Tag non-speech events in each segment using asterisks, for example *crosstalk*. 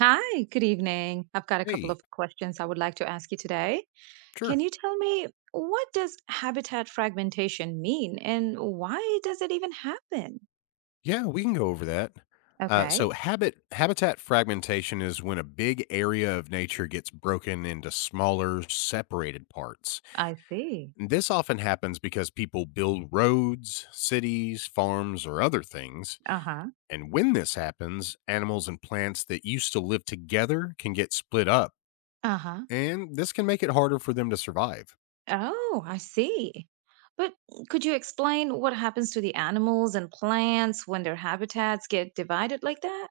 Hi, good evening. I've got a couple Hey, of questions I would like to ask you today. Can sure. you tell me what does habitat fragmentation mean and why does it even happen? Yeah, we can go over that. Uh, so Okay, habit habitat fragmentation is when a big area of nature gets broken into smaller, separated parts. I see. This often happens because people build roads, cities, farms, or other things. Uh-huh. And when this happens, animals and plants that used to live together can get split up, Uh-huh. and this can make it harder for them to survive. Oh, I see. But could you explain what happens to the animals and plants when their habitats get divided like that?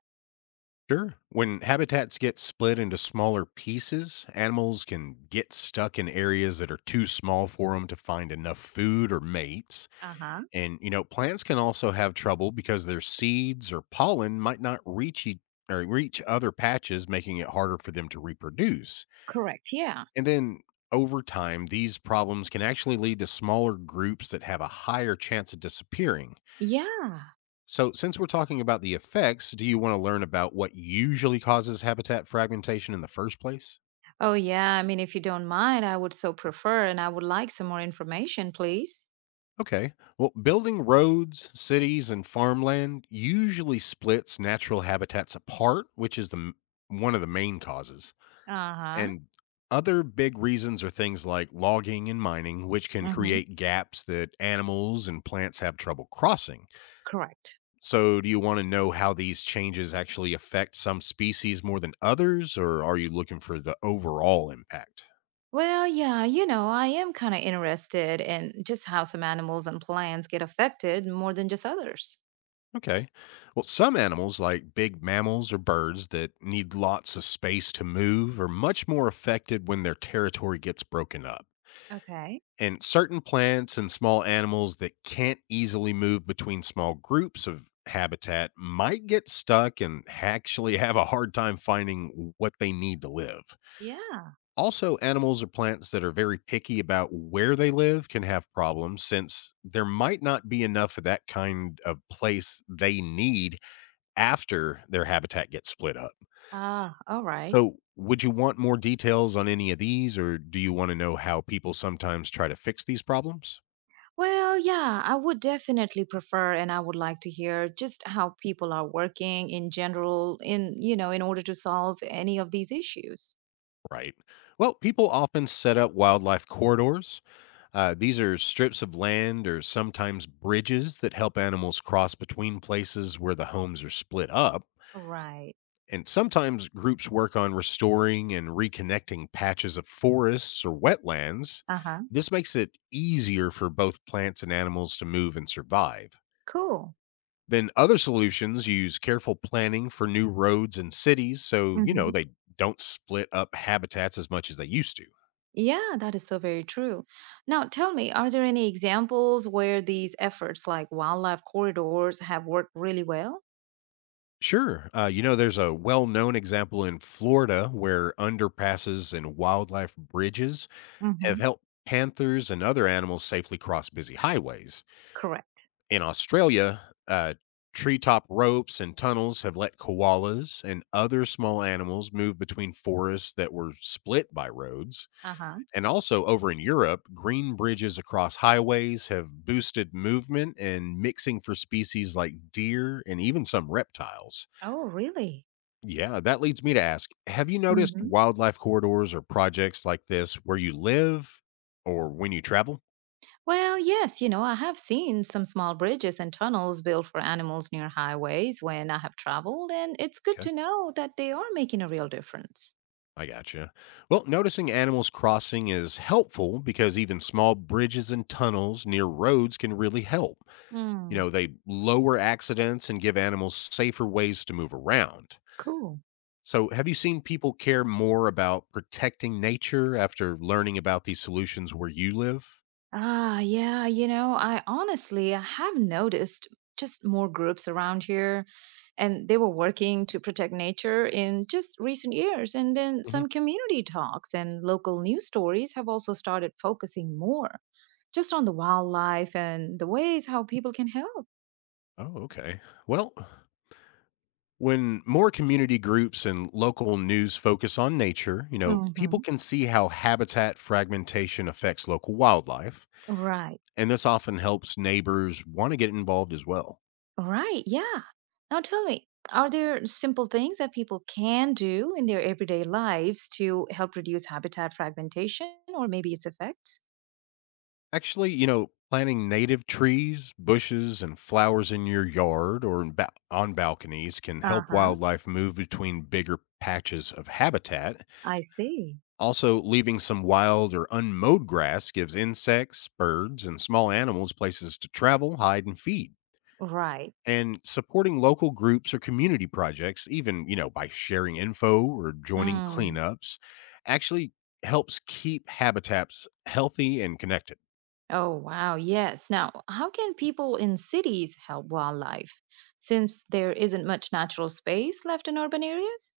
Sure. When habitats get split into smaller pieces, animals can get stuck in areas that are too small for them to find enough food or mates. Uh-huh. Plants can also have trouble because their seeds or pollen might not reach each or reach other patches, making it harder for them to reproduce. Correct. Yeah. And then over time, these problems can actually lead to smaller groups that have a higher chance of disappearing. Yeah. So, since we're talking about the effects, do you want to learn about what usually causes habitat fragmentation in the first place? Oh, yeah. If you don't mind, I would so prefer and I would like some more information, please. Okay. Well, building roads, cities, and farmland usually splits natural habitats apart, which is one of the main causes. Uh-huh. And other big reasons are things like logging and mining, which can Hmm. create gaps that animals and plants have trouble crossing. Correct. So, do you want to know how these changes actually affect some species more than others, or are you looking for the overall impact? Well, yeah, I am interested in just how some animals and plants get affected more than just others. Okay. Well, some animals, like big mammals or birds that need lots of space to move, are much more affected when their territory gets broken up. Okay. And certain plants and small animals that can't easily move between small groups of habitat might get stuck and actually *laughs* have a hard time finding what they need to live. Yeah. Also, animals or plants that are very picky about where they live can have problems since there might not be enough of that kind of place they need after their habitat gets split up. Ah, all right. So, would you want more details on any of these, or do you want to know how people sometimes try to fix these problems? Well, yeah, I would definitely prefer and I would like to hear just how people are working in general in order to solve any of these issues. Right. Well, people often set up wildlife corridors. These are strips of land or sometimes bridges that help animals cross between places where the homes are split up. Right. And sometimes groups work on restoring and reconnecting patches of forests or wetlands. Uh huh. This makes it easier for both plants and animals to move and survive. Cool. Then other solutions use careful planning for new roads and cities so, Hmm. they don't split up habitats as much as they used to. Yeah, that is so very true. Now, tell me, are there any examples where these efforts like wildlife corridors have worked really well? Sure. There's a well known example in Florida where underpasses and wildlife bridges have Hmm. helped panthers and other animals safely cross busy highways. Correct. In Australia, uh, treetop ropes and tunnels have let koalas and other small animals move between forests that were split by roads. Uh huh. And also over in Europe, green bridges across highways have boosted movement and mixing for species like deer and even some reptiles. Oh, really? Yeah, that leads me to ask, have you noticed Hmm. wildlife corridors or projects like this where you live or when you travel? Well, yes, I have seen some small bridges and tunnels built for animals near highways when I have traveled, and it's good Okay. to know that they are making a real difference. I gotcha. Well, noticing animals crossing is helpful because even small bridges and tunnels near roads can really help. Hmm, They lower accidents and give animals safer ways to move around. cool. So, have you seen people care more about protecting nature after learning about these solutions where you live? Ah, yeah, I have noticed just more groups around here and they were working to protect nature in just recent years, and then Hmm. some community talks and local news stories have also started focusing more just on the wildlife and the ways how people can help. Oh, okay. Well, when more community groups and local news focus on nature, people Hmm. can see how habitat fragmentation affects local wildlife. Right. And this often helps neighbors want to get involved as well. Right. Yeah. Now tell me, are there simple things that people can do in their everyday lives to help reduce habitat fragmentation or maybe its effects? Actually, planting native trees, bushes, and flowers in your yard or on balconies can help Uh-huh. wildlife move between bigger patches of habitat. I see. Also, leaving some wild or unmowed grass gives insects, birds, and small animals places to travel, hide, and feed. Right. And supporting local groups or community projects, even by sharing info or joining Mm. cleanups, actually helps keep habitats healthy and connected. Oh, wow. Yes. Now, how can people in cities help wildlife since there isn't much natural space left in urban areas?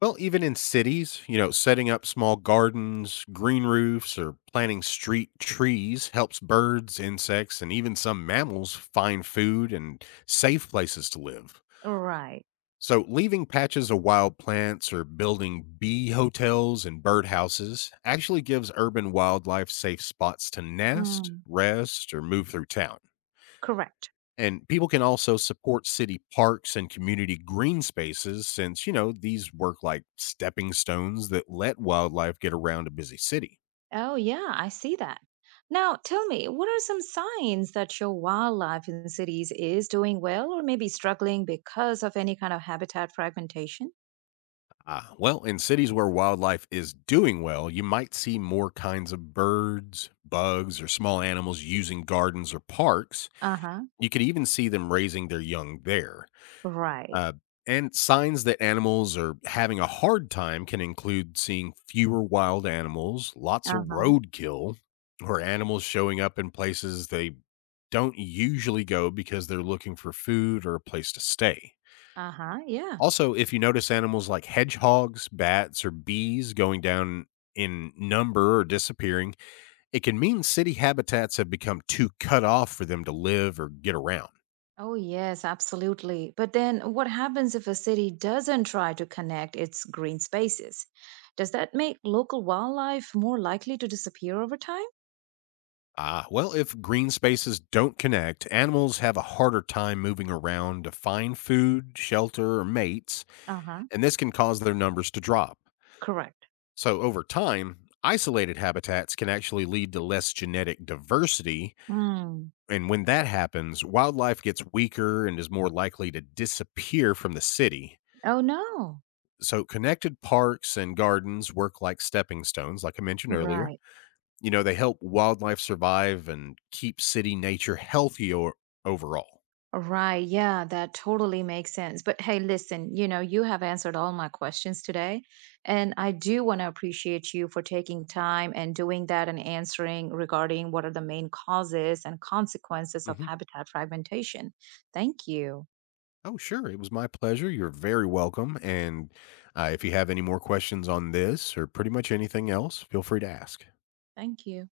Well, even in cities, setting up small gardens, green roofs, or planting street trees helps birds, insects, and even some mammals find food and safe places to live. Right. So, leaving patches of wild plants or building bee hotels and birdhouses actually gives urban wildlife safe spots to nest, Mm. rest, or move through town. Correct. And people can also support city parks and community green spaces since, these work like stepping stones that let wildlife get around a busy city. Oh, yeah. I see that. Now, tell me, what are some signs that show wildlife in cities is doing well or maybe struggling because of any kind of habitat fragmentation? Ah, well, in cities where wildlife is doing well, you might see more kinds of birds, bugs, or small animals using gardens or parks. Uh-huh. You could even see them raising their young there. Right. Uh, and signs that animals are having a hard time can include seeing fewer wild animals, lots of Uh-huh. roadkill, or animals showing up in places they don't usually go because they're looking for food or a place to stay. Uh-huh. Yeah. Also, if you notice animals like hedgehogs, bats, or bees going down in number or disappearing, it can mean city habitats have become too cut off for them to live or get around. Oh, yes, absolutely. But then what happens if a city doesn't try to connect its green spaces? Does that make local wildlife more likely to disappear over time? Ah, well, if green spaces don't connect, animals have a harder time moving around to find food, shelter, or mates, Uh huh. and this can cause their numbers to drop. Correct. So, over time, isolated habitats can actually lead to less genetic diversity. Hmm. And when that happens, wildlife gets weaker and is more likely to disappear from the city. Oh, no. So, connected parks and gardens work like stepping stones, like I mentioned earlier. Right. They help wildlife survive and keep city nature healthier overall. Right. Yeah, that totally makes sense. But hey, listen, you have answered all my questions today. And I do want to appreciate you for taking time and doing that and answering regarding what are the main causes and consequences of Hmm. habitat fragmentation. Thank you. Oh, sure. It was my pleasure. You're very welcome. And if you have any more questions on this or pretty much anything else, feel free to ask. Thank you.